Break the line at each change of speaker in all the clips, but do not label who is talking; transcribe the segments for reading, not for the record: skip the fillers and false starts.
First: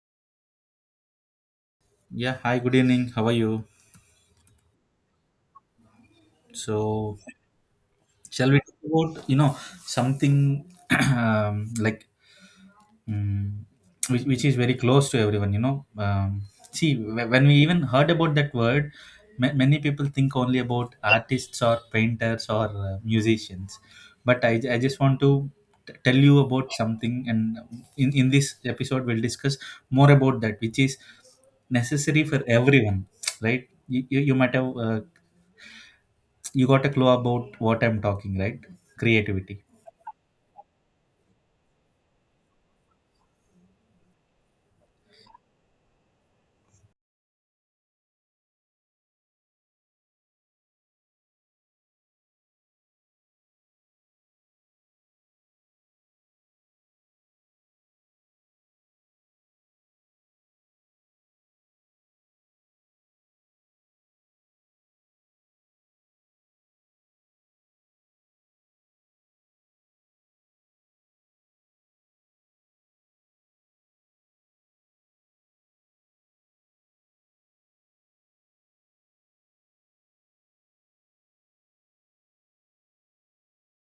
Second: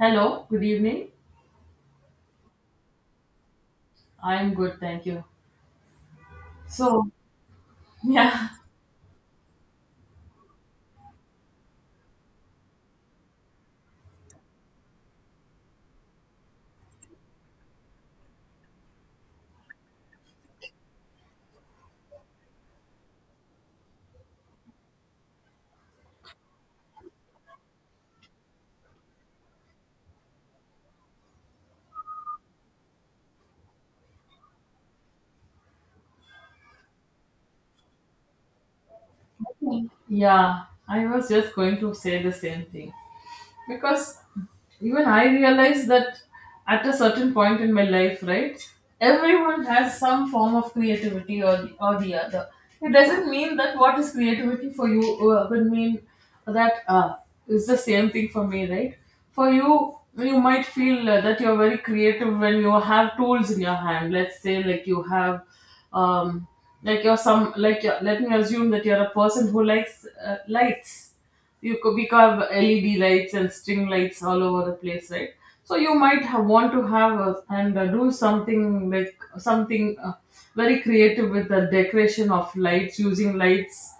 Hello, good evening.
Yeah, hi, good evening. How are you?
I'm good, thank you. So,
So,
yeah,
shall we talk about, something um, like um, which is very close to everyone, see, when we even heard about that word, many people think only about artists or painters or musicians. But I just want to tell you about something, and in this episode, we'll discuss more about that, which is necessary for everyone, right? You might have you got a clue about what I'm talking, right? Creativity.
yeah, I was just going to say the same thing. Because even I realize that at a certain point in my life, right, everyone has some form of creativity or the other. It doesn't mean that what is creativity for you would mean that it's the same thing for me, right? For you, you might feel that you're very creative when you have tools in your hand. Let's say, like you have, um, like you're some, like you're, let me assume that you're a person who likes lights. You could because of LED lights and string lights all over the place, right? So you might have, want to have a, and do something like something very creative with the decoration of lights, using lights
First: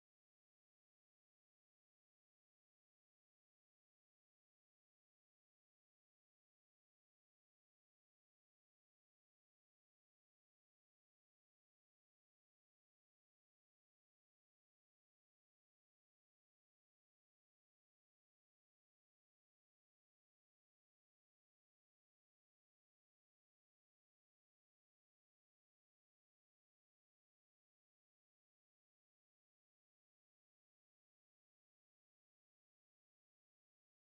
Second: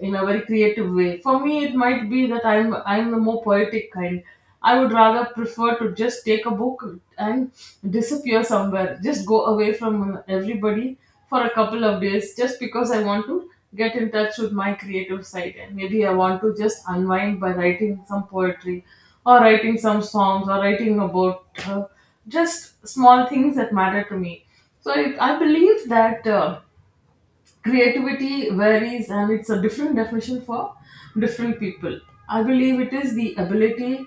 in a very creative way. For me, it might be that I'm the more poetic kind. I would rather prefer to just take a book and disappear somewhere, just go away from everybody for a couple of days, just because I want to get in touch with my creative side, and maybe I want to just unwind by writing some poetry or writing some songs or writing about just small things that matter to me. So I believe that creativity varies and it's a different definition for different people. I believe it is the ability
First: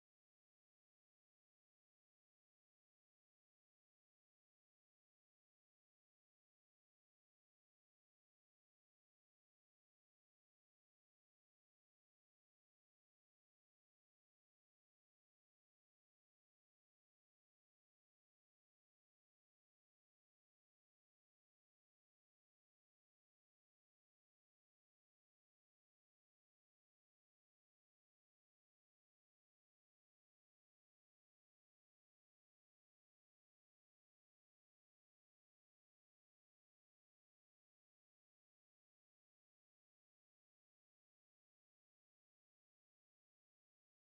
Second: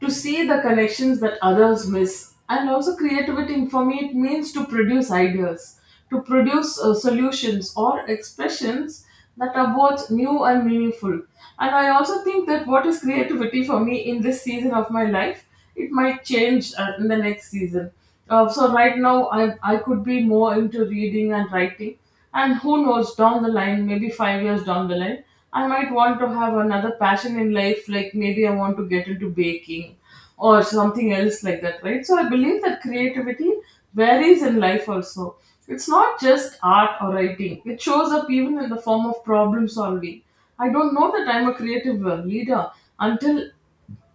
to see the connections that others miss, and also, creativity for me, it means to produce ideas, to produce solutions or expressions that are both new and meaningful. And I also think that what is creativity for me in this season of my life, it might change in the next season. So right now, I could be more into reading and writing, and who knows, down the line, maybe 5 years down the line, I might want to have another passion in life. Like maybe I want to get into baking or something else like that, right? So I believe that creativity varies in life also. It's not just art or writing. It shows up even in the form of problem solving. I don't know that I'm a creative leader until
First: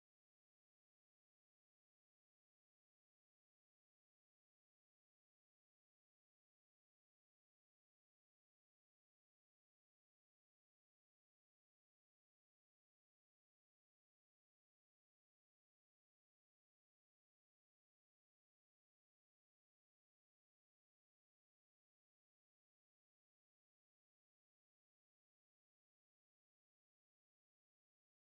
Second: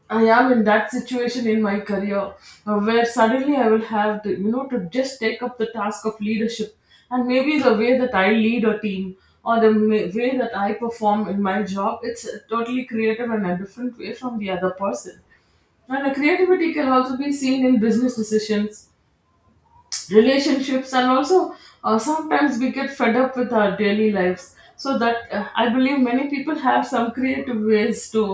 I am in that situation in my career where suddenly I will have to, to just take up the task of leadership. And maybe the way that I lead a team or the way that I perform in my job, it's a totally creative and a different way from the other person. And the creativity can also be seen in business decisions, relationships, and also, sometimes we get fed up with our daily lives, so that I believe many people have some creative ways to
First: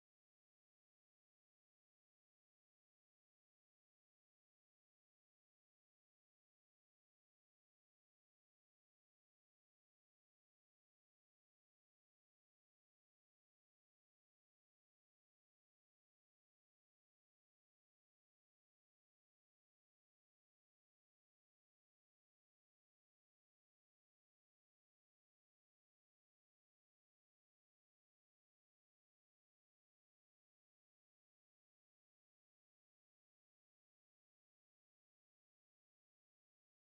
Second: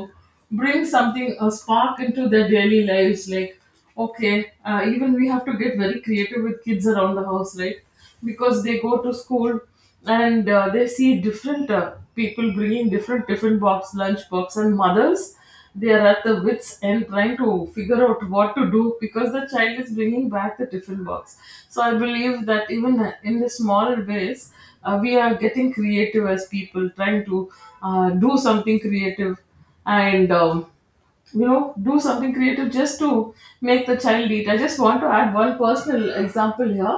bring something, a spark, into their daily lives. Like, okay, even we have to get very creative with kids around the house, right? Because they go to school, and they see different people bringing different box, lunch box, and mothers, they are at the wits end, trying to figure out what to do, because the child is bringing back the tiffin box. So I believe that even in the small ways, we are getting creative as people, trying to do something creative, and you know do something creative just to make the child eat. I just want to add one personal example here.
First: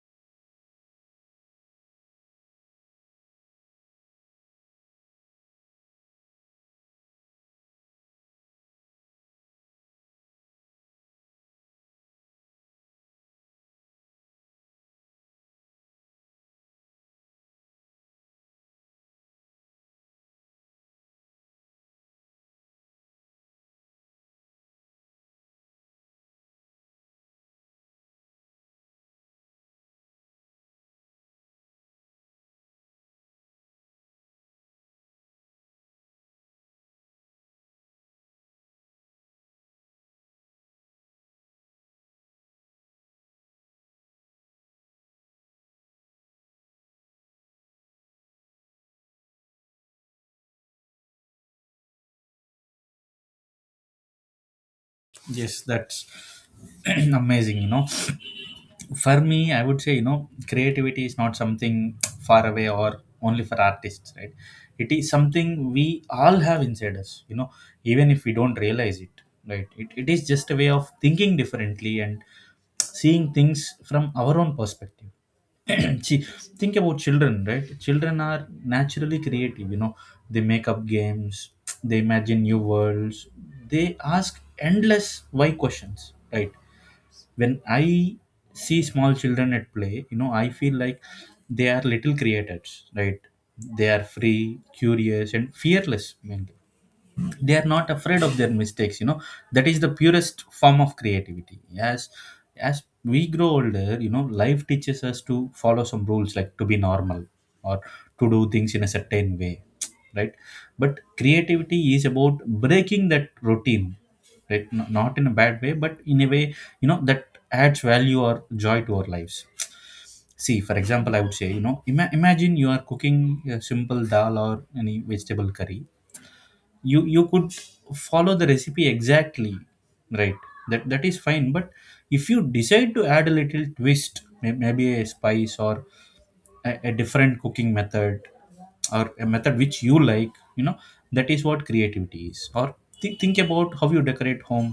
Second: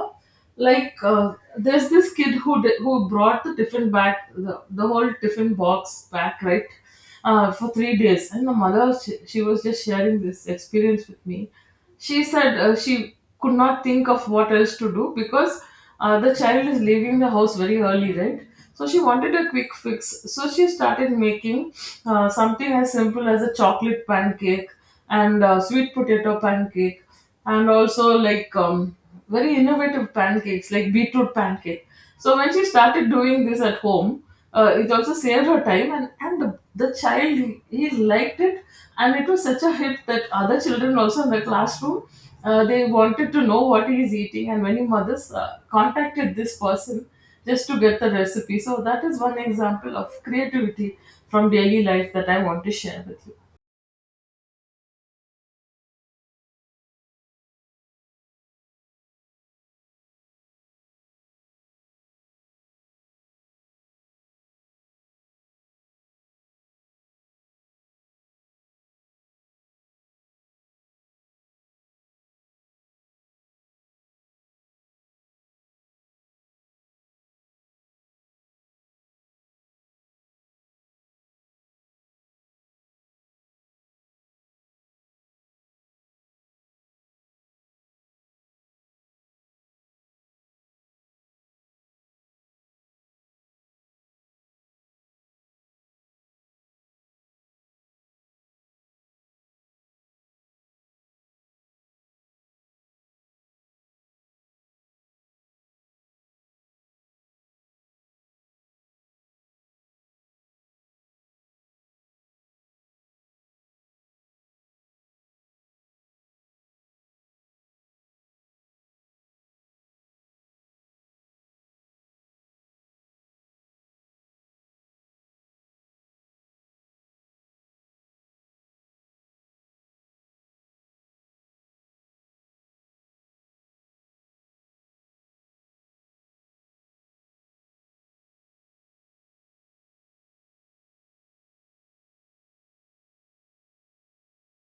Like, there's this kid who brought the tiffin back, the, the whole tiffin box back, right? For 3 days. And the mother, she was just sharing this experience with me. She said, she could not think of what else to do, because the child is leaving the house very early, right? So she wanted a quick fix. So she started making something as simple as a chocolate pancake and sweet potato pancake, and also, like, very innovative pancakes, like beetroot pancake. So when she started doing this at home, it also saved her time, and the child, he liked it. And it was such a hit that other children also in the classroom, they wanted to know what he is eating, and many mothers contacted this person just to get the recipe. So that is one example of creativity from daily life that I want to share with you.
Yes, that's amazing, for me, I would say, creativity is not something far away or only for artists, right? It is something we all have inside us, even if we don't realize it, right? It is just a way of thinking differently and seeing things from our own perspective. See, think about children, right? Children are naturally creative, you know. They make up games, they imagine new worlds, they ask endless why questions, right? When I see small children at play, you know, I feel like they are little creators, right? They are free, curious, and fearless. Mainly, they are not afraid of their mistakes, that is the purest form of creativity. As we grow older, you know, life teaches us to follow some rules, like to be normal or to do things in a certain way, right? But creativity is about breaking that routine, right? Not in a bad way, but in a way, you know, that adds value or joy to our lives. See, for example, I would say, you know, imagine you are cooking a simple dal or any vegetable curry. You could follow the recipe exactly, right? That is fine. But if you decide to add a little twist, maybe a spice or a different cooking method, or a method which you like, you know, that is what creativity is. Or think about how you decorate home,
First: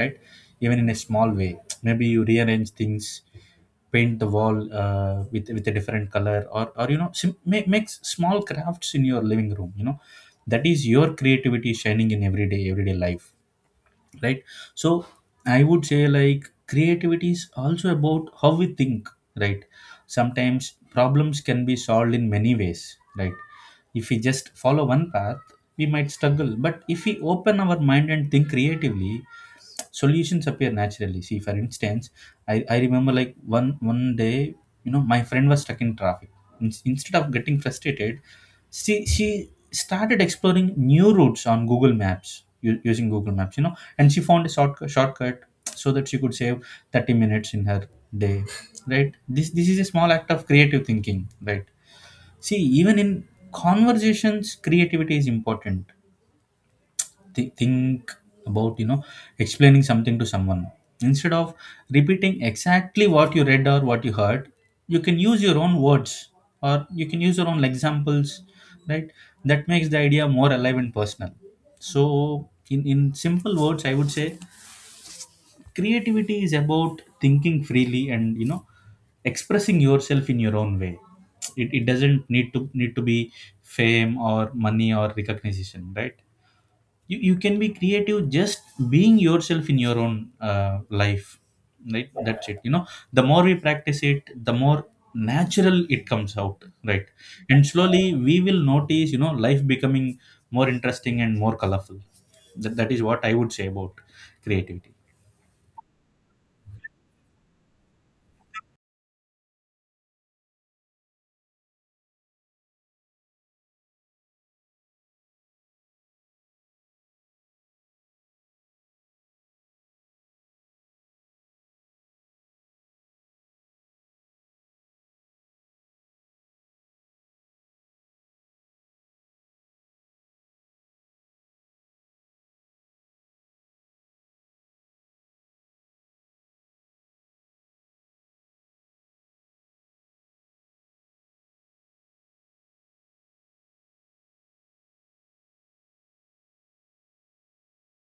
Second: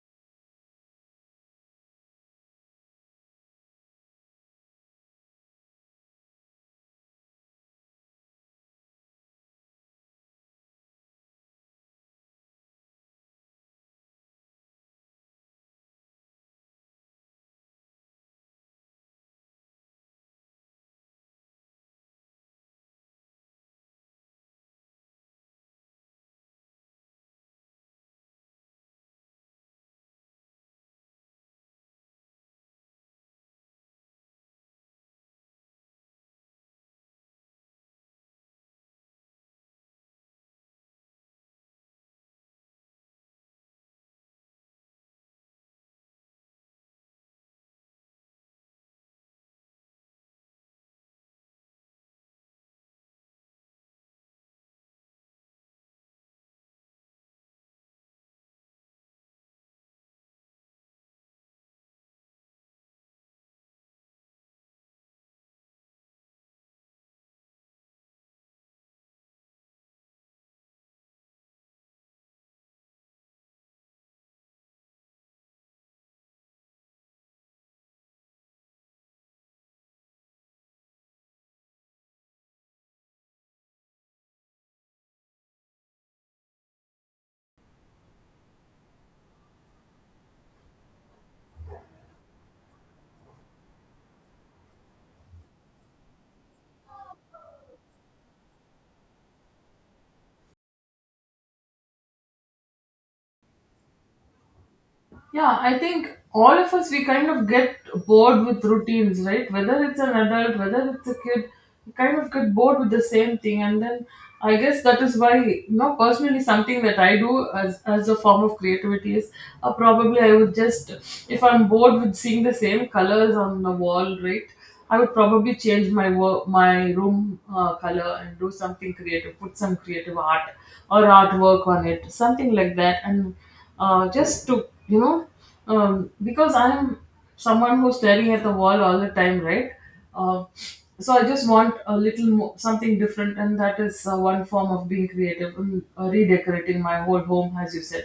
right? Even in a small way, maybe you rearrange things, paint the wall with a different color, or you know, makes small crafts in your living room, you know, that is your creativity shining in everyday life, right? So I would say, like, creativity is also about how we think, right? Sometimes problems can be solved in many ways, right? If we just follow one path, we might struggle, but if we open our mind and think creatively, solutions appear naturally. See, for instance, I remember, like, one day, you know, my friend was stuck in traffic. Instead of getting frustrated, she started exploring new routes on Google Maps, using Google Maps, you know, and she found a shortcut so that she could save 30 minutes in her day, right? This is a small act of creative thinking, right? See, even in conversations, creativity is important. Think about, you know, explaining something to someone. Instead of repeating exactly what you read or what you heard, you can use your own words, or you can use your own examples, right? That makes the idea more alive and personal. So, in simple words, I would say creativity is about thinking freely, and, you know, expressing yourself in your own way. It doesn't need to be fame or money or recognition, right? You can be creative just being yourself in your own life, right? That's it, you know. The more we practice it, the more natural it comes out, right? And slowly we will notice, you know, life becoming more interesting and more colorful. That is what I would say about creativity.
Yeah, I think all of us, we kind of get bored with routines, right? Whether it's an adult, whether it's a kid, we kind of get bored with the same thing. And then I guess that is why, you know, personally, something that I do as a form of creativity is, probably I would just, if I'm bored with seeing the same colors on the wall, right? I would probably change my work, my room color, and do something creative, put some creative art or artwork on it, something like that. And just to, you know, because I'm someone who's staring at the wall all the time, right? uh, so I just want a little more, something different. And that is, one form of being creative. And redecorating my whole home, as you said,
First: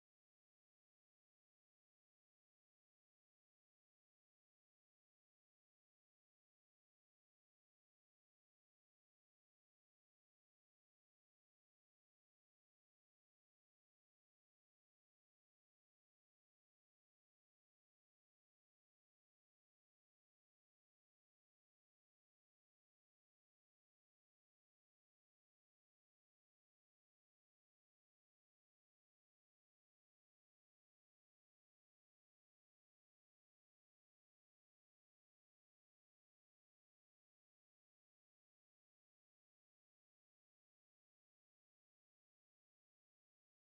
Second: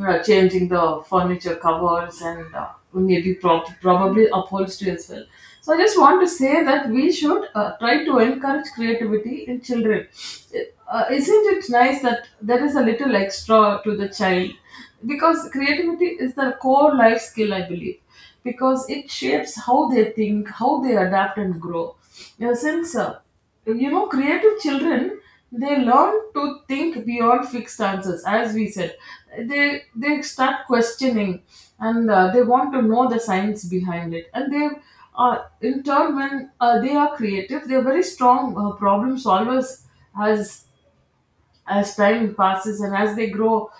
changing the furniture covers, and maybe probably upholstery as well. So I just want to say that we should try to encourage creativity in children. Isn't it nice that there is a little extra to the child? Because creativity is their core life skill, I believe, because it shapes how they think, how they adapt and grow. You know, since, creative children, they learn to think beyond fixed answers. As we said, they start questioning, and they want to know the science behind it, and they are, in turn, when they are creative, they're very strong problem solvers. As as time passes and as they grow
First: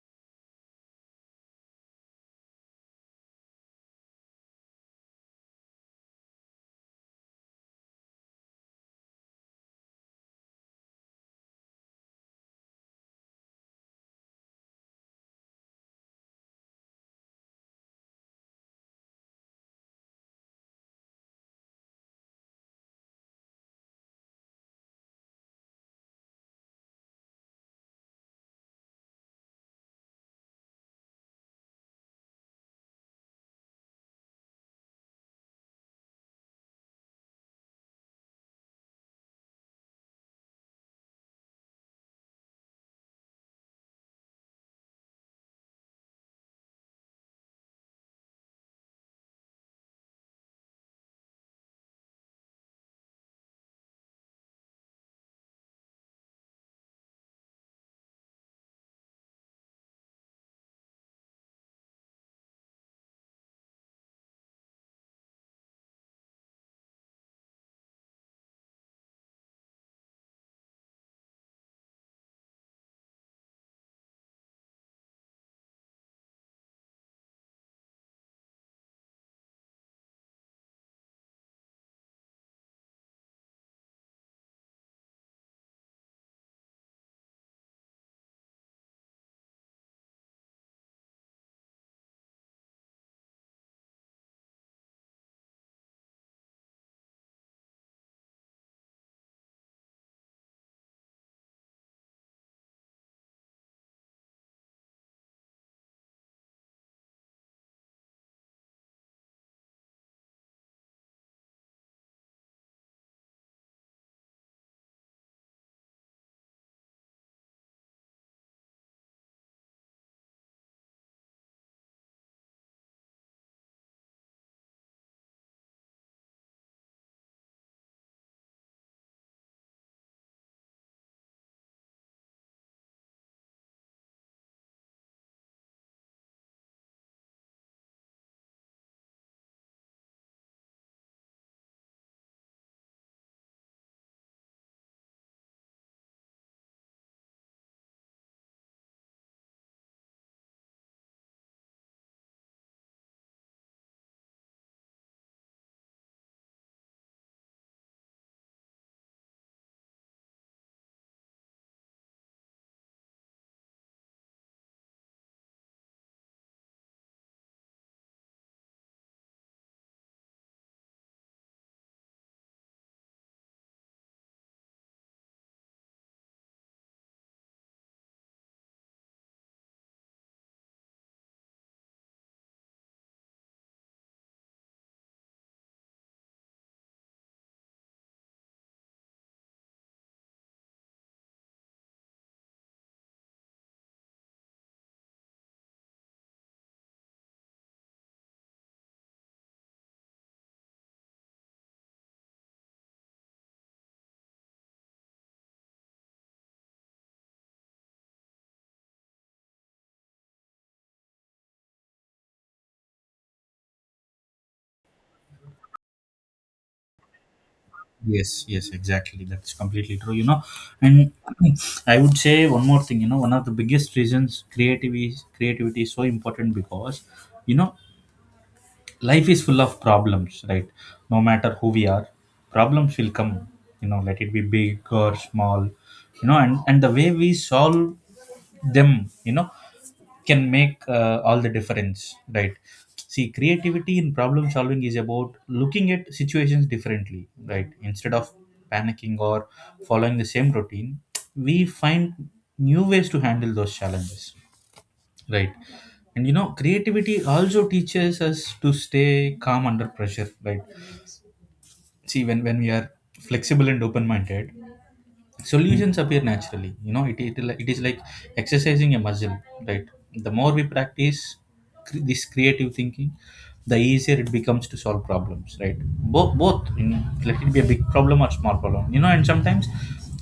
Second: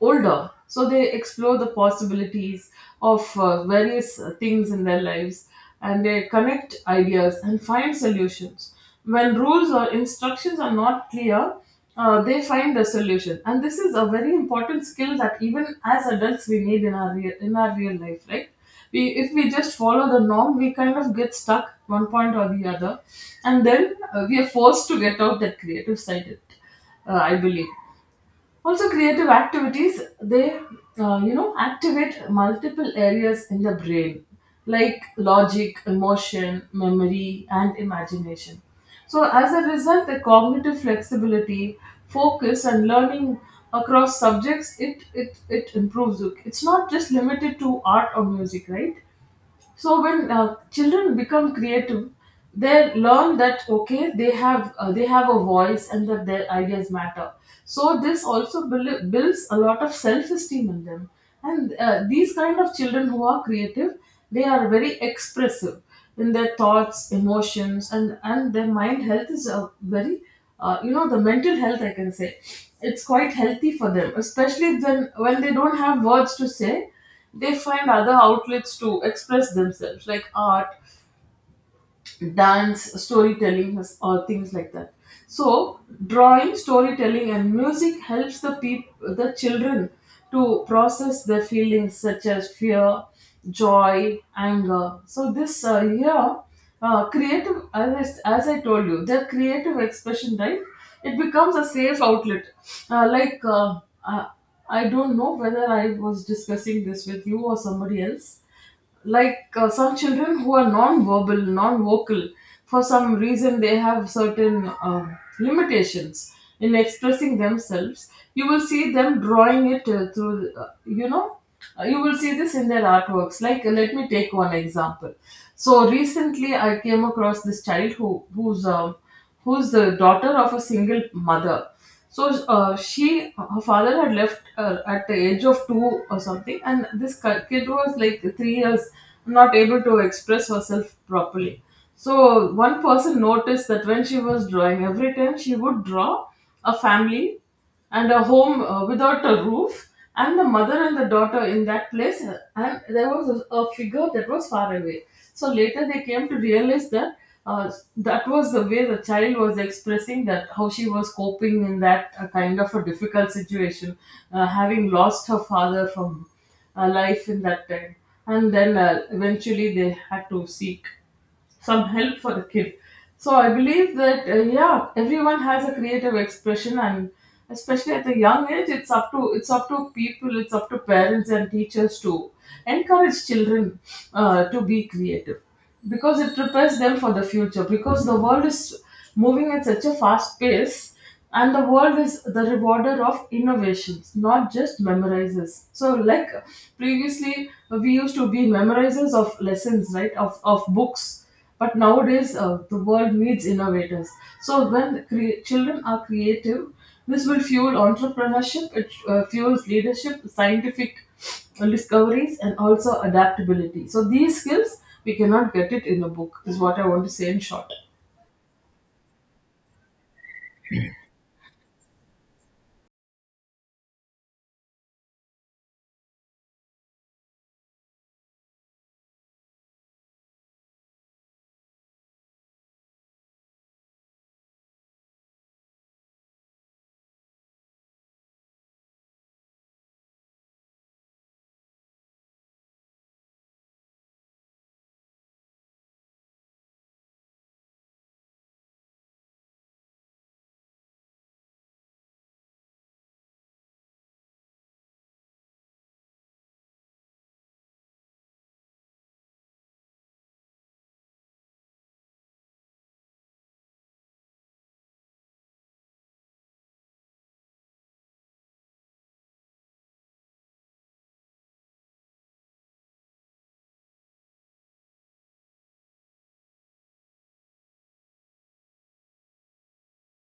older, so they explore the possibilities of various things in their lives, and they connect ideas and find solutions when rules or instructions are not clear. They find a solution, and this is a very important skill that even as adults we need in our real, life, right? We if we just follow the norm, we kind of get stuck one point or the other. And then we are forced to get out that creative side, I believe. Also, creative activities, they, activate multiple areas in the brain, like logic, emotion, memory, and imagination. So, as a result, the cognitive flexibility, focus, and learning across subjects, it improves. It's not just limited to art or music, right? So when children become creative, they learn that, okay, they have a voice, and that their ideas matter. So this also builds a lot of self-esteem in them. And these kind of children who are creative, they are very expressive in their thoughts, emotions, and their mind health is a very, the mental health, I can say, it's quite healthy for them, especially when they don't have words to say. They find other outlets to express themselves, like art, dance, storytelling, or things like that. So, drawing, storytelling, and music helps the children to process their feelings, such as fear, joy, anger. So, this, here, creative, as I told you, their creative expression, right? It becomes a safe outlet. Like, uh, I don't know whether I was discussing this with you or somebody else. Like, some children who are non-verbal, non-vocal for some reason, they have certain limitations in expressing themselves. You will see them drawing it, through, you will see this in their artworks. Like, let me take one example. So recently I came across this child who's the daughter of a single mother. So, her father had left, at the age of 2 or something, and this kid was like 3 years, not able to express herself properly. So one person noticed that when she was drawing, every time she would draw a family and a home, without a roof, and the mother and the daughter in that place, and there was a figure that was far away. So later they came to realize that, uh, that was the way the child was expressing that, how she was coping in that, kind of a difficult situation, having lost her father from, life, in that time. And then eventually they had to seek some help for the kid. So I believe that yeah, everyone has a creative expression, and especially at the young age, it's up to people, it's up to parents and teachers to encourage children to be creative because it prepares them for the future. Because the world is moving at such a fast pace, and the world is the rewarder of innovations, not just memorizers. So like previously we used to be memorizers of lessons, right, of books, but nowadays the world needs innovators. So when children are creative, this will fuel entrepreneurship, it fuels leadership, scientific discoveries, and also adaptability. So these skills we cannot get it in a book is what I want to say in short.
Yes, yes, exactly, that's completely true, you know. And I would say one more thing, you know, one of the biggest reasons creativity is so important because, you know, life is full of problems, right? No matter who we are, problems will come, you know, let it be big or small, you know, and the way we solve them, you know, can make all the difference, right? See, creativity in problem solving is about looking at situations differently, right? Instead of panicking or following the same routine, we find new ways to handle those challenges. Right. And you know, creativity also teaches us to stay calm under pressure, right? See, when we are flexible and open minded, solutions appear naturally, you know, it is like exercising a muscle, right? The more we practice this creative thinking, the easier it becomes to solve problems, right? Both, you know, let it be a big problem or small problem, you know. And sometimes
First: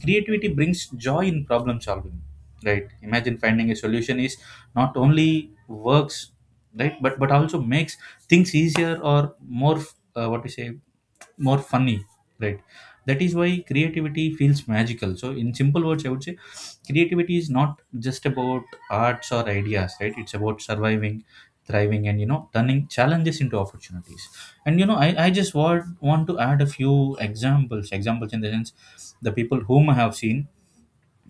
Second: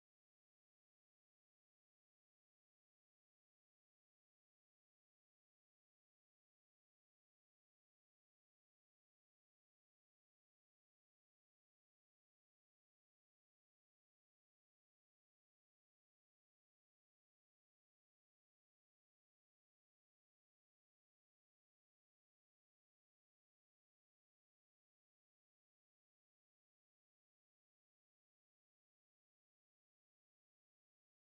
creativity brings joy in problem solving, right? Imagine finding a solution is not only works, right, but also makes things easier or more what we say more funny, right? That is why creativity feels magical. So, in simple words, I would say creativity is not just about arts or ideas, right? It's about surviving, thriving, and, you know, turning challenges into opportunities. And you know, I just want to add a few examples, in the sense the people whom I have seen,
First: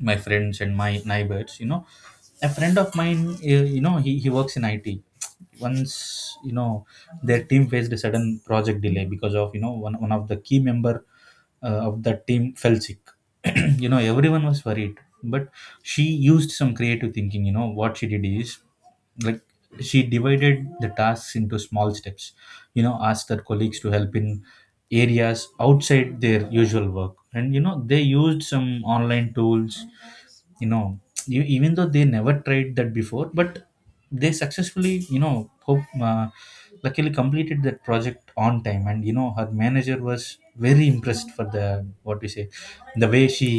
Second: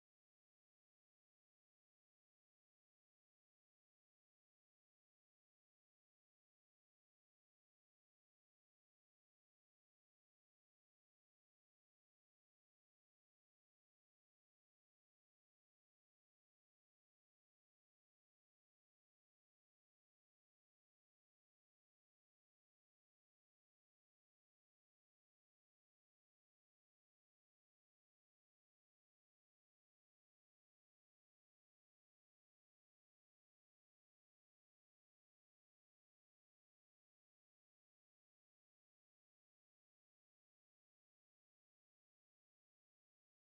my friends and my neighbors, you know. A friend of mine, you know, he works in IT. Once, you know, their team faced a sudden project delay because of, you know, one of the key member of the team fell sick. You know, everyone was worried, but she used some creative thinking. You know what she did is, like, she divided the tasks into small steps, you know, asked her colleagues to help in areas outside their usual work, and, you know, they used some online tools, you know, even though they never tried that before, but they successfully, you know, luckily completed that project on time. And you know, her manager was very impressed for the what we say the way she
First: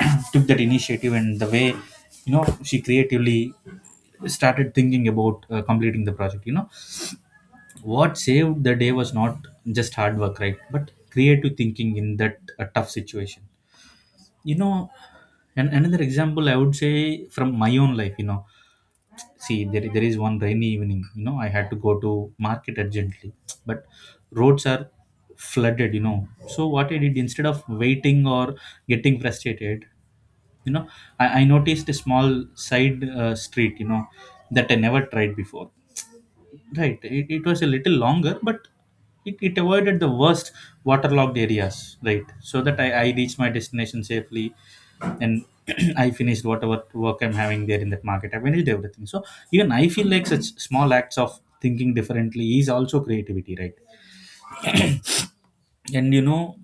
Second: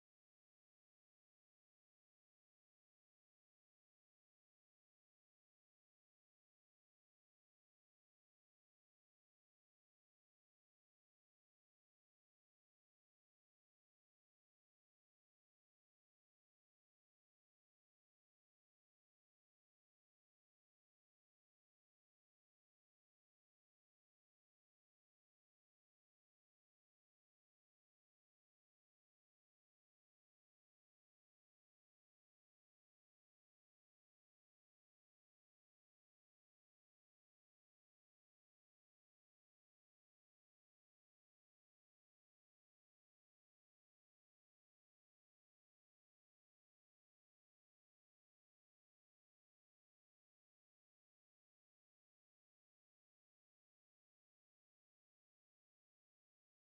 took that initiative, and the way, you know, she creatively started thinking about completing the project, you know. What saved the day was not just hard work, right, but creative thinking in that tough situation, you know. And another example I would say from my own life, you know. See, there is one rainy evening, you know, I had to go to market urgently, but roads are flooded, you know. So what I did, instead of waiting or getting frustrated, you know, I noticed a small side street, you know, that I never tried before. Right. It was a little longer, but it avoided the worst waterlogged areas, right? So that I reached my destination safely and I finished whatever work I'm having there in that market. I finished everything. So even I feel like such small acts of thinking differently is also creativity, right? And you know,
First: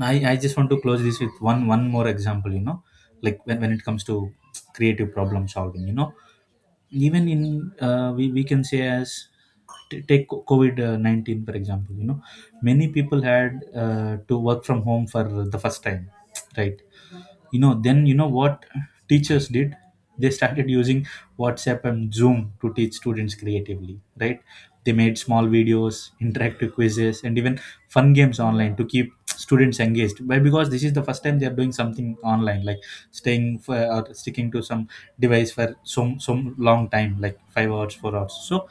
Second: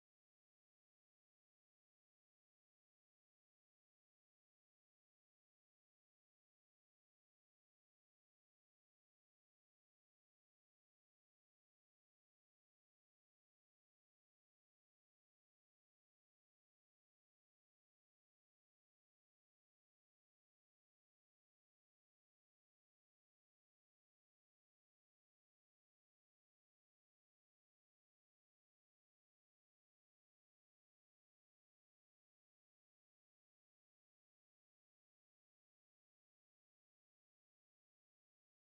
I just want to close this with one more example, you know, like when it comes to creative problem solving, you know, even in we can say as take covid-19 for example, you know, many people had to work from home for the first time, right? You know, then you know what teachers did, they started using WhatsApp and Zoom to teach students creatively, right? They made small videos, interactive quizzes, and even fun games online to keep students engaged. Why? Because this is the first time they are doing something online, like staying for or sticking to some device for some long time, like 5 hours, 4 hours. So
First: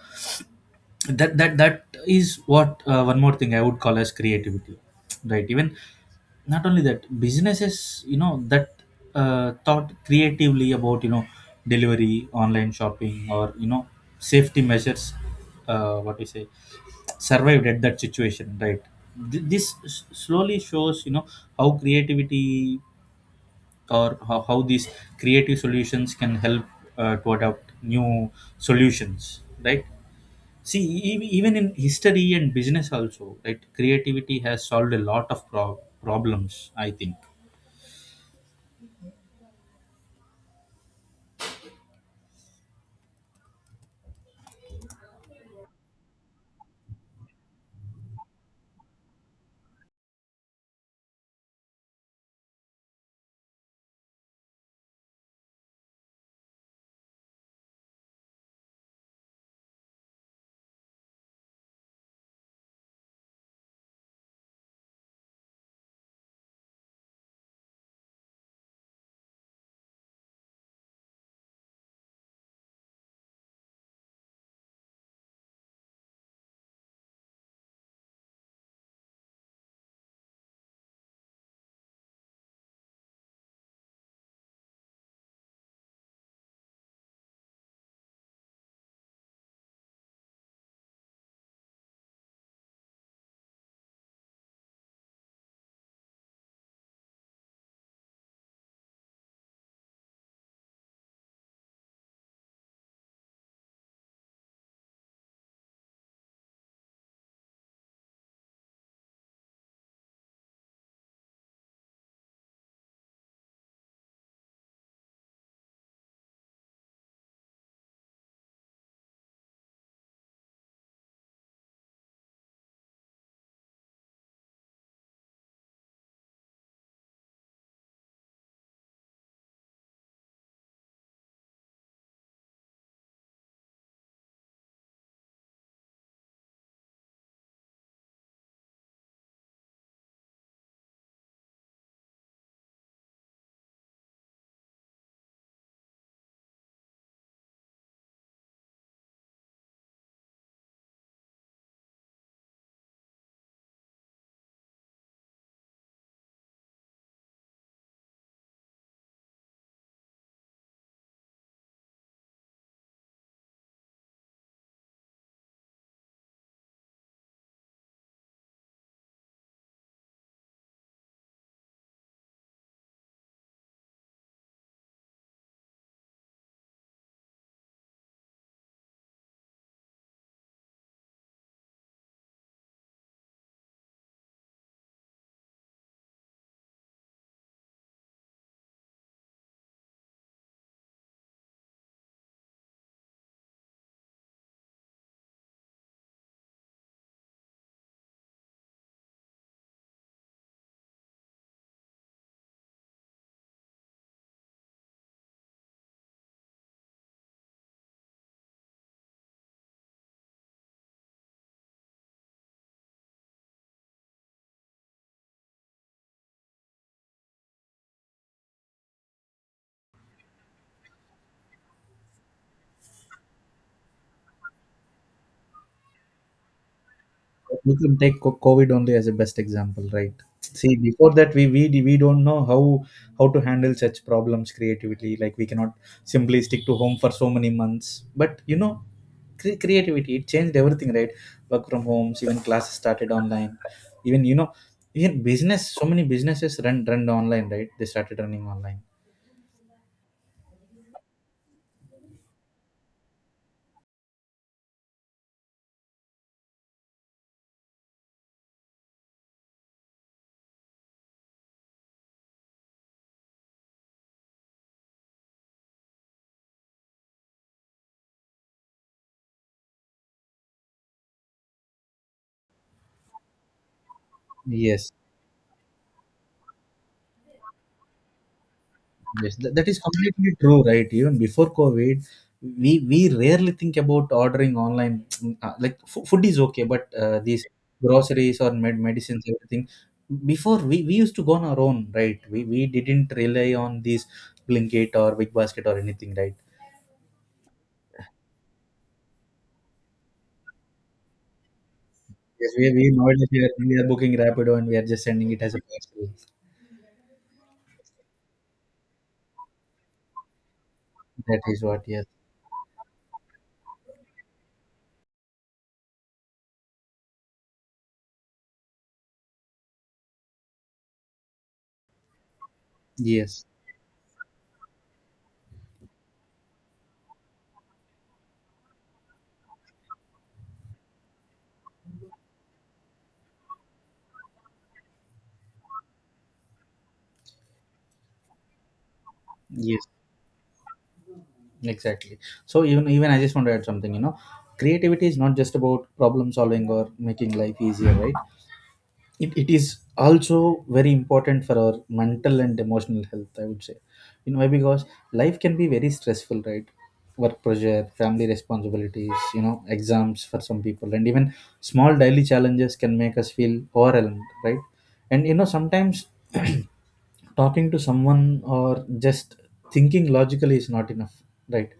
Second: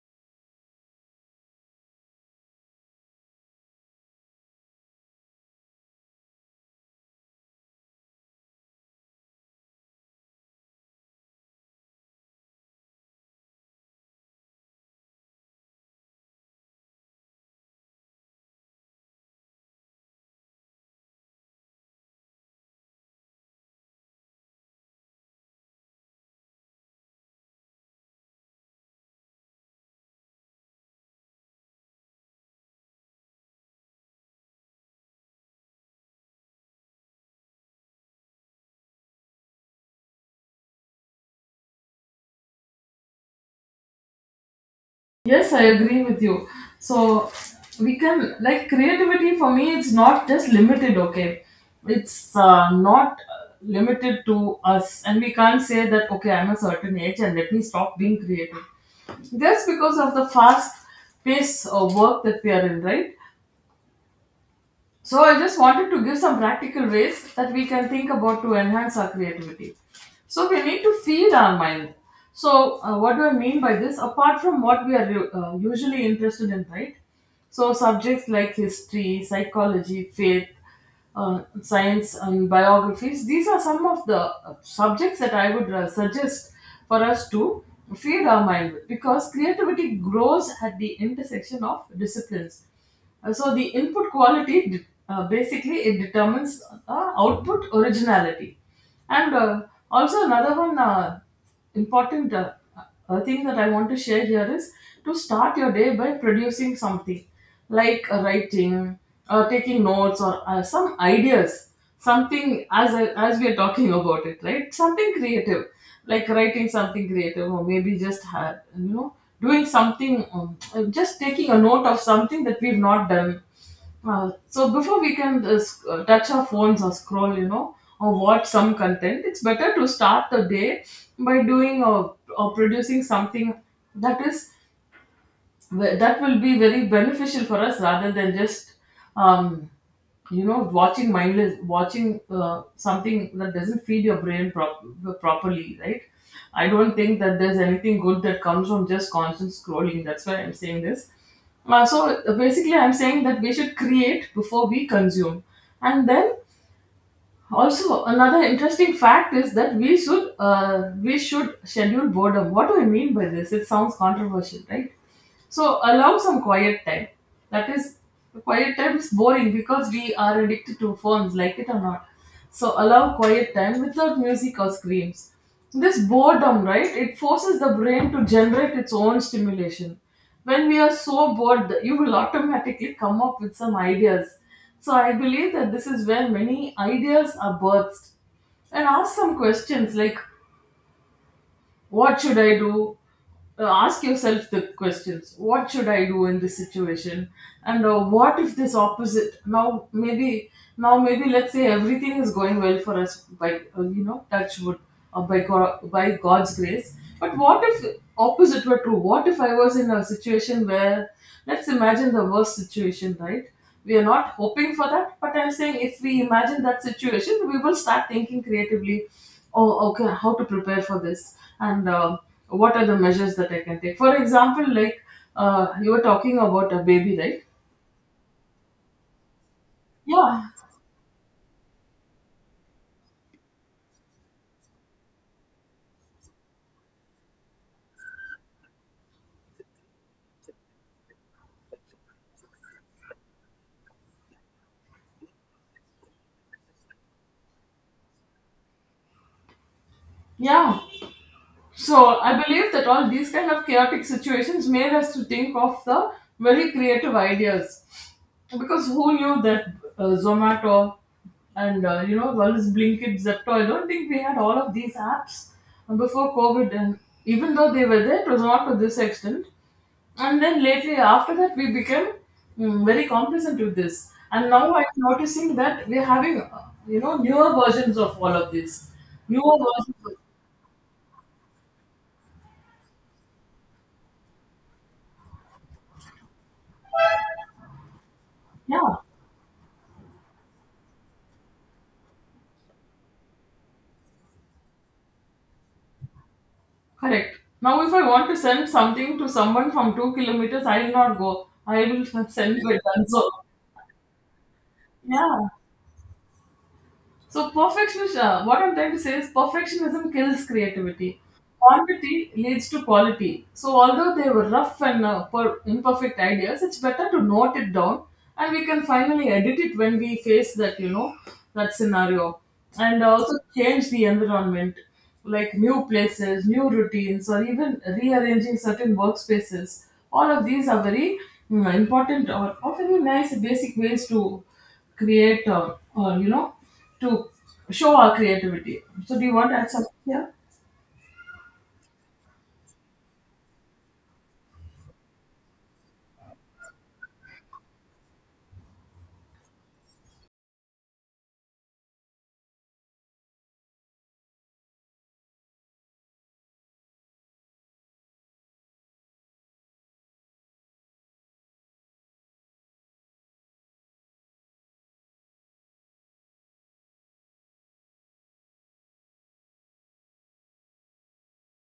that is what, one more thing I would call as creativity, right? Even not only that, businesses, you know, that thought creatively about, you know, delivery, online shopping, or, you know, safety measures, what we say survived at that situation, right? This slowly shows, you know, how creativity, or how these creative solutions can help to adopt new solutions, right? See, even in history and business also, right, creativity has solved a lot of problems, I think
Yes, I agree with you. So we can like creativity for me. It's not just limited. Okay, it's not limited to us, and we can't say that okay, I'm a certain age and let me stop being creative. Just because of the fast pace of work that we are in, right? So I just wanted to give some practical ways that we can think about to enhance our creativity. So we need to feed our mind. So what do I mean by this? Apart from what we are usually interested in, right? So subjects like history, psychology, faith, science, and biographies. These are some of the subjects that I would suggest for us to feed our mind with, because creativity grows at the intersection of disciplines. So the input quality basically it determines output originality, and also another one important thing that I want to share here is to start your day by producing something, like writing or taking notes or some ideas, something as as we are talking about it, right, something creative, like writing something creative, or maybe just you know, doing something, just taking a note of something that we've not done. So before we can touch our phones or scroll, you know, or watch some content, it's better to start the day by doing or producing something that is that will be very beneficial for us, rather than just um, you know, watching mindless watching something that doesn't feed your brain properly, right? I don't think that there's anything good that comes from just constant scrolling. That's why I'm saying this. So basically I'm saying that we should create before we consume. And then also, another interesting fact is that we should schedule boredom. What do I mean by this? It sounds controversial, right? So allow some quiet time. That is, quiet time is boring because we are addicted to phones, like it or not. So allow quiet time without music or screams. This boredom, right? It forces the brain to generate its own stimulation. When we are so bored, you will automatically come up with some ideas, so I believe that this is where many ideas are birthed. And ask some questions like, what should I do? Ask yourself the questions. What should I do in this situation? And what if this opposite? Now maybe let's say everything is going well for us by you know, touch wood, or by God, by God's grace. But what if opposite were true? What if I was in a situation where, let's imagine the worst situation, right? We are not hoping for that, but I'm saying if we imagine that situation, we will start thinking creatively. Oh okay, how to prepare for this, and what are the measures that I can take, for example, like you were talking about a baby, right?
we can take covid only as a best example, right?
Yeah.
See, before that, we don't know how to handle such problems creatively, like we cannot simply stick to home for so many months. But you know, creativity, it changed everything, right? Work from homes, even classes started online, even, you know, even business, so many businesses run online, right, they started running online.
Yeah. So I believe that all these kind of chaotic situations made us to think of the very creative ideas, because who knew that Zomato and you know, all this Blinkit, Zepto. I don't think we had all of these apps before COVID, and even though they were there, it was not to this extent. And then lately, after that, we became, mm, very complacent with this. And now
Yes.
I'm noticing that we're having, you know, newer versions of all of this.
Yes, that,
Newer
that is
versions. Of,
completely true, right? Even before COVID, we rarely think about ordering online. Like fo- food is okay, but these groceries or
yeah.
medicines, everything. Before we used to go on our own, right? We didn't rely on these Blinkit or Big Basket or anything, right?
Correct. Now, if I want to send something to someone from 2 kilometers, I will not go. I will
Yes,
send by
we
Dunzo.
nowadays we are booking Rapido and we are just sending it
Yeah.
as a parcel.
So perfectionism, what I'm trying to say is perfectionism kills creativity.
That is what. Yes.
Quantity leads to quality. So although they were rough and imperfect ideas, it's better to note it down and we can finally edit it when we face that, you know, that scenario. And also
Yes.
change the environment, like new places, new routines, or even rearranging certain workspaces. All of these are very, mm, important or very nice basic ways to create or you know, to show our creativity. So do you want to add
Yes.
something here?
Exactly. So even I just want to add something, you know, creativity is not just about problem solving or making life easier, right? It is also very important for our mental and emotional health, I would say. You know why? Because life can be very stressful, right? Work pressure, family responsibilities, you know, exams for some people, and even small daily challenges can make us feel overwhelmed, right? And you know, sometimes talking to someone or just thinking logically is not enough, right?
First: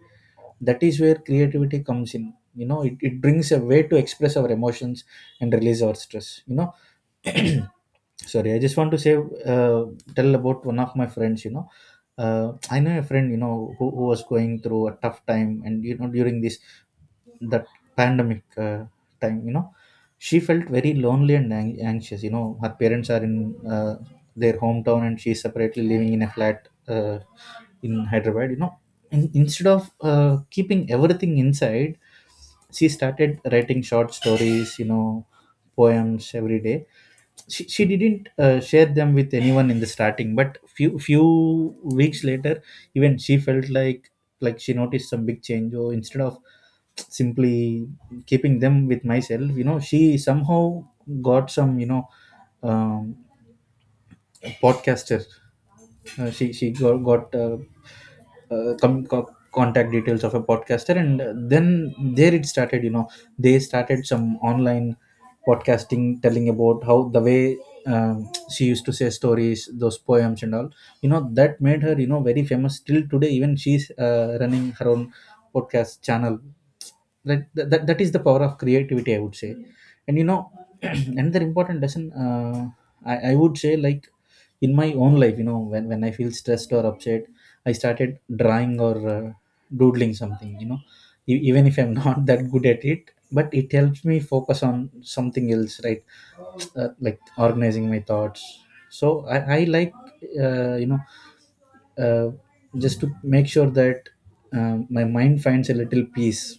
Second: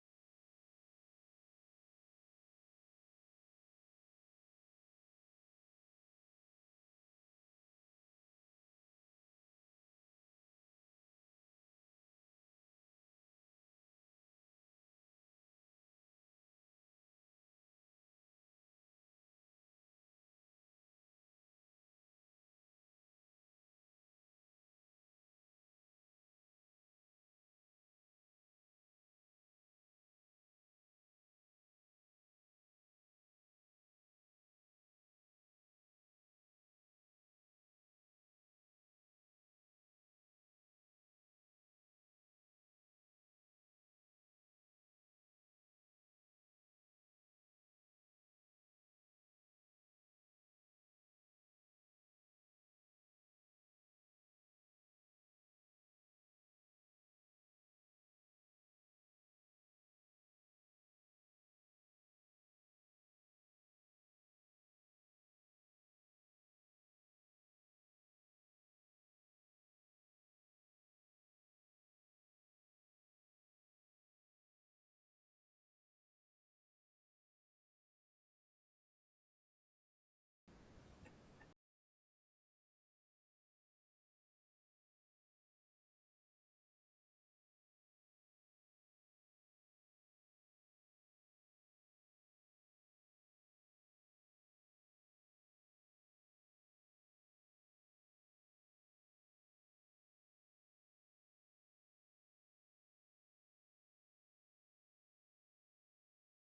That is where creativity comes in. You know, it brings a way to express our emotions and release our stress, you know. Sorry, I just want to say, uh, tell about one of my friends, you know. Uh, i know a friend, you know, who was going through a tough time, and you know, during this that pandemic time, you know, she felt very lonely and anxious. You know, her parents are in uh, their hometown, and she's separately living in a flat uh, in Hyderabad, you know. Instead of keeping everything inside, she started writing short stories, you know, poems every day. She didn't share them with anyone in the starting, but few weeks later, even she felt like she noticed some big change. Or instead of simply keeping them with myself, you know, she somehow got some, you know, um, podcaster. She got contact details of a podcaster, and then there it started. You know, they started some online podcasting, telling about how the way she used to say stories, those poems, and all. You know, that made her, you know, very famous till today. Even she's running her own podcast channel. That is the power of creativity, I would say. And you know, another important lesson, I would say, like, in my own life, you know, when I feel stressed or upset, I started drawing or doodling something, you know. Even if I'm not that good at it, but it helps me focus on something else, right? Like organizing my thoughts. So I like uh, you know uh, just to make sure that my mind finds a little peace.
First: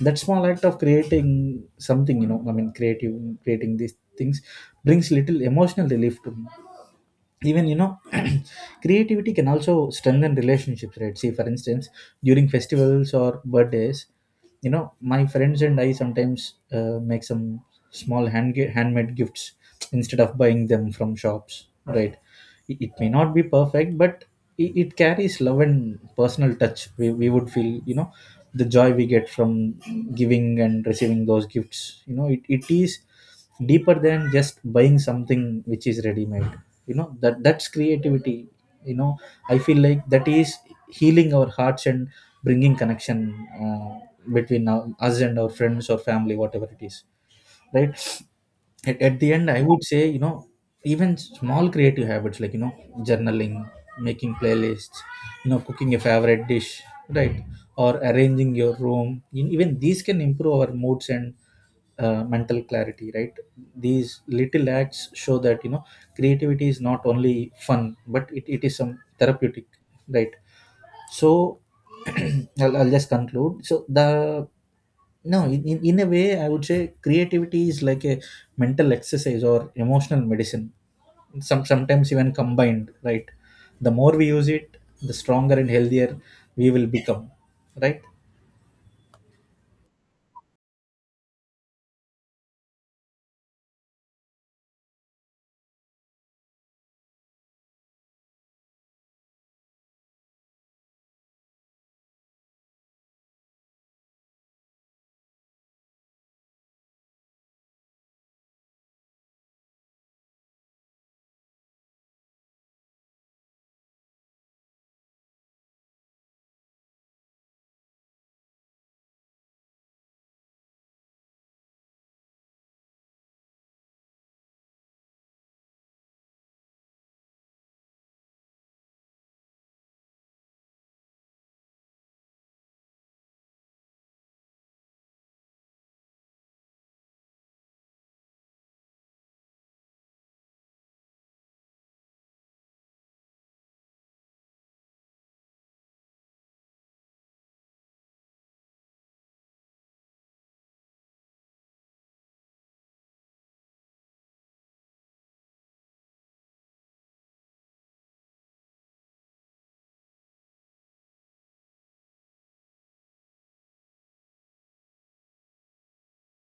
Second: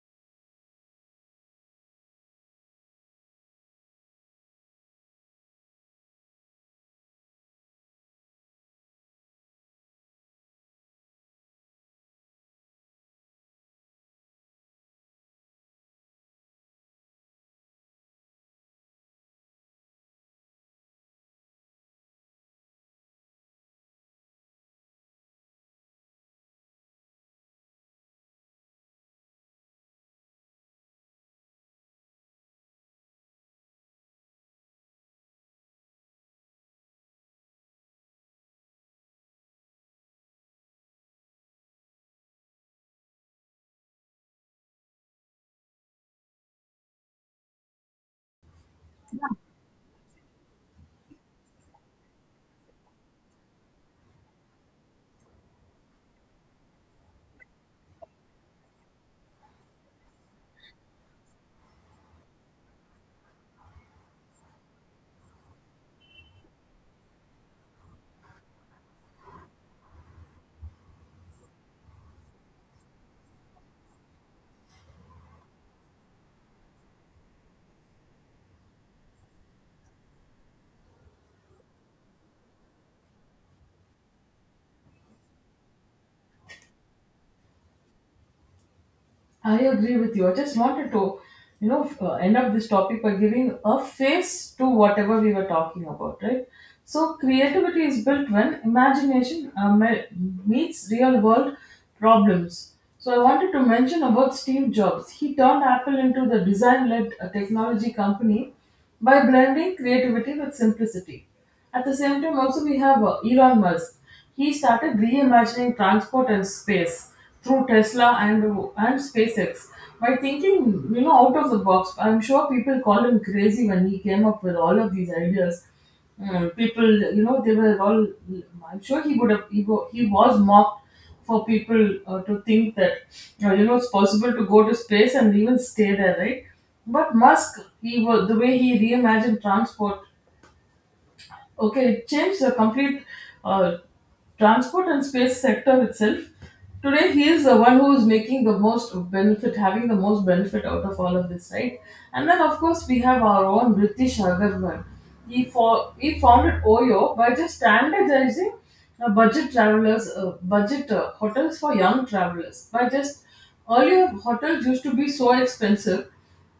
That small act of creating something, you know, I mean creative creating these things brings little emotional relief to me. Even, you know, creativity can also strengthen relationships, right? See, for instance, during festivals or birthdays, you know, my friends and I sometimes make some handmade gifts instead of buying them from shops, right? It may not be perfect, but it carries love and personal touch. We would feel, you know, the joy we get from giving and receiving those gifts. You know, it is deeper than just buying something which is ready made. You know, that that's creativity. You know, I feel like that is healing our hearts and bringing connection uh, between us and our friends or family, whatever it is, right? At the end, I would say, you know, even small creative habits, like, you know, journaling, making playlists, you know, cooking a favorite dish, right? Or arranging your room even these can improve our moods and mental clarity, right? These little acts show that, you know, creativity is not only fun, but it is some therapeutic, right? So I'll just conclude. So the no in, in a way, I would say creativity is like a mental exercise or emotional medicine, sometimes even combined, right? The more we use it, the stronger and healthier we will become, right?
I agree with you. I just wanted to, you know, end up this topic by giving a face to whatever we were talking about, right? So creativity is built when imagination meets real world problems. So I wanted to mention about Steve Jobs. He turned Apple into the design led technology company by blending creativity with simplicity. At the same time, also we have Elon Musk. He started reimagining transport and space through Tesla and SpaceX by thinking, you know, out of the box. I'm sure people called him crazy when he came up with all of these ideas. Mm, people, you know, they were all. I'm sure he would have. He, he was mocked for people to think that, you know, it's possible to go to space and even stay there, right? But Musk, he was the way he reimagined transport. Okay, it changed the complete uh, transport and space sector itself. Today, he is the one who is making the most benefit, having the most benefit out of all of this, right? And then, of course, we have our own British Agarwal. He, for, he founded OYO by just standardizing budget hotels for young travelers. By just, earlier, hotels used to be so expensive,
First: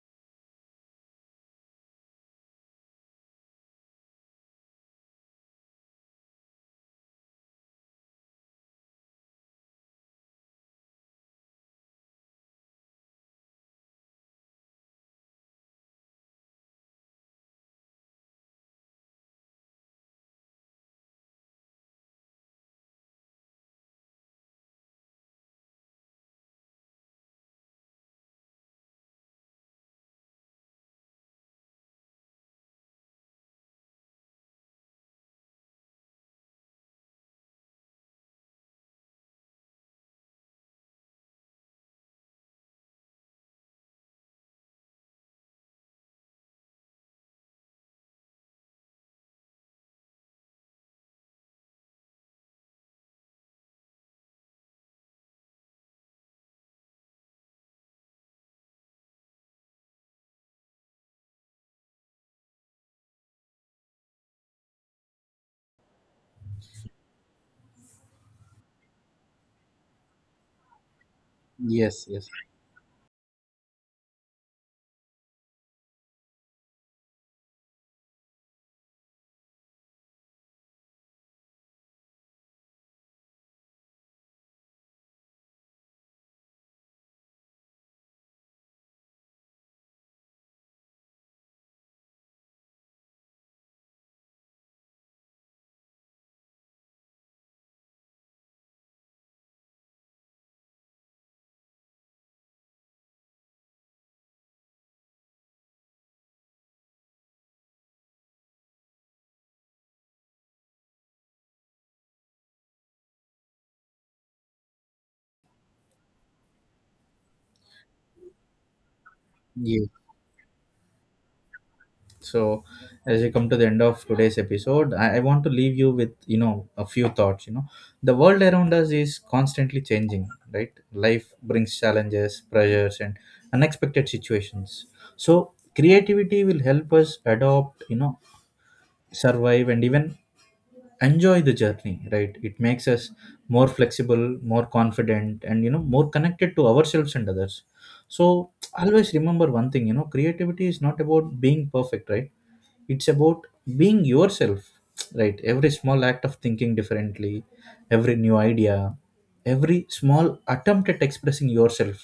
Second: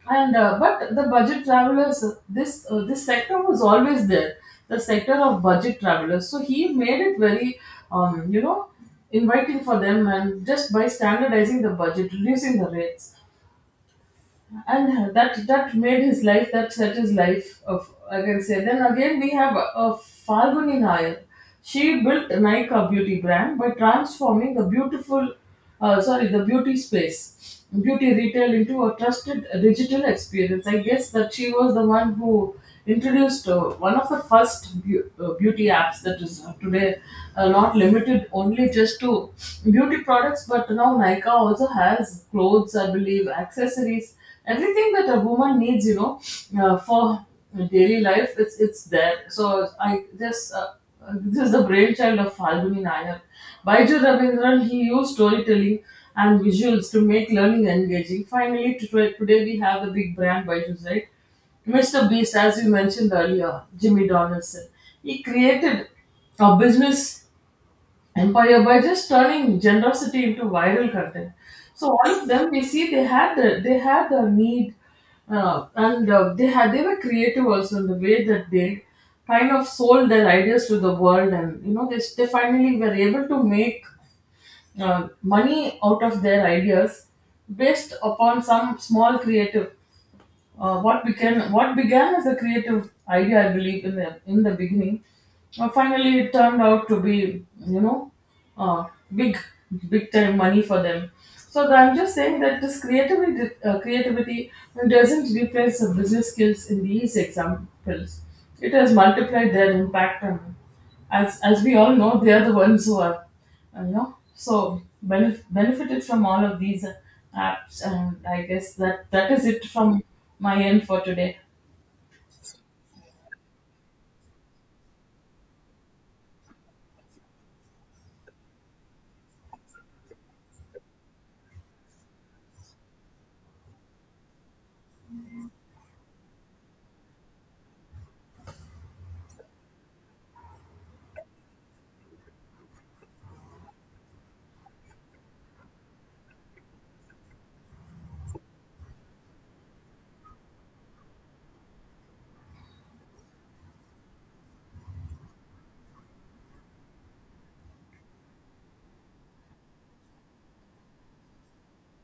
and but the budget travelers, this sector was always there, the sector of budget travelers. So he made it very, you know, inviting for them, and just by standardizing the budget, reducing the rates, and that that made his life, that set his life of, I can say. Then again we have a Falguni Nair. She built Nykaa beauty brand by transforming the beautiful sorry, the beauty space, beauty retail into a trusted digital experience. I guess that she was the one who introduced one of the first beauty apps that is today not limited only just to beauty products, but now Nykaa also has clothes, I believe, accessories, everything that a woman needs, you know, for daily life. It's there. So I just this is the brainchild of Falguni Nayar. Baiju Ravindran, he used storytelling and visuals to make learning engaging. Finally, today we have the big brand Baiju's, right? Mr. Beast, as we mentioned earlier, Jimmy Donaldson, he created a business, and by just turning generosity into viral content. So
Yes,
all of
yes,
them, we see they had they had the need, and they had, they were creative also in the way that they kind of sold their ideas to the world, and you know they finally were able to make money out of their ideas, based upon some small creative what began, what began as a creative idea, I believe, in the beginning, finally it turned out to be, you know, uh, big, big time money for them. So I'm just saying that this creativity doesn't replace the business skills in these examples. It has multiplied their impact on, as we all know, they are the ones who are, you know, so benefited from all of these apps, and I guess that that is it
yes.
from my end for today.
So as we come to the end of today's episode, I want to leave you with, you know, a few thoughts. You know, the world around us is constantly changing, right? Life brings challenges, pressures, and unexpected situations. So creativity will help us adopt, you know, survive, and even enjoy the journey, right? It makes us more flexible, more confident, and you know, more connected to ourselves and others. So always remember one thing: you know, creativity is not about being perfect, right? It's about being yourself, right? Every small act of thinking differently, every new idea, every small attempt at expressing yourself,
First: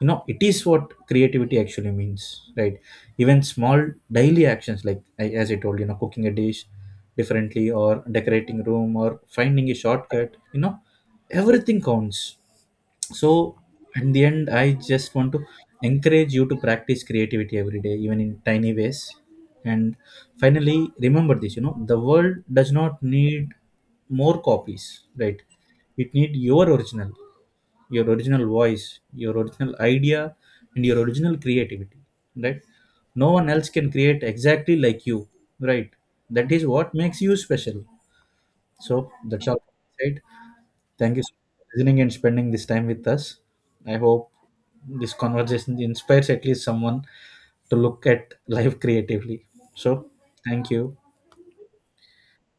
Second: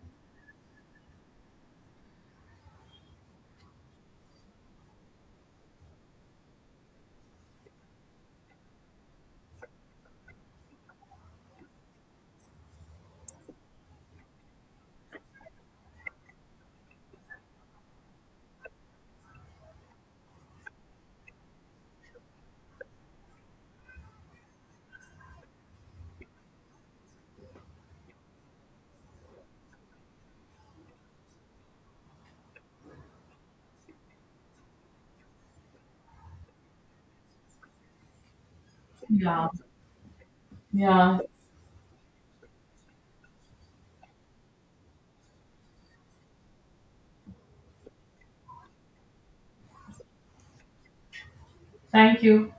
you know, it is what creativity actually means, right? Even small daily actions, like, as I told you, know, cooking a dish differently, or decorating room, or finding a shortcut, you know, everything counts. So in the end, I just want to encourage you to practice creativity every day, even in tiny ways. And finally, remember this: you know, the world does not need more copies, right? It need your original voice, your original idea, and your original creativity, right? No one else can create exactly like you, right? That is what makes you special. So
Yeah,
that's all, right? Thank
yeah.
you so much for listening and spending this time with us. I hope this conversation inspires at least someone to look at life creatively. So, thank you.
Thank you.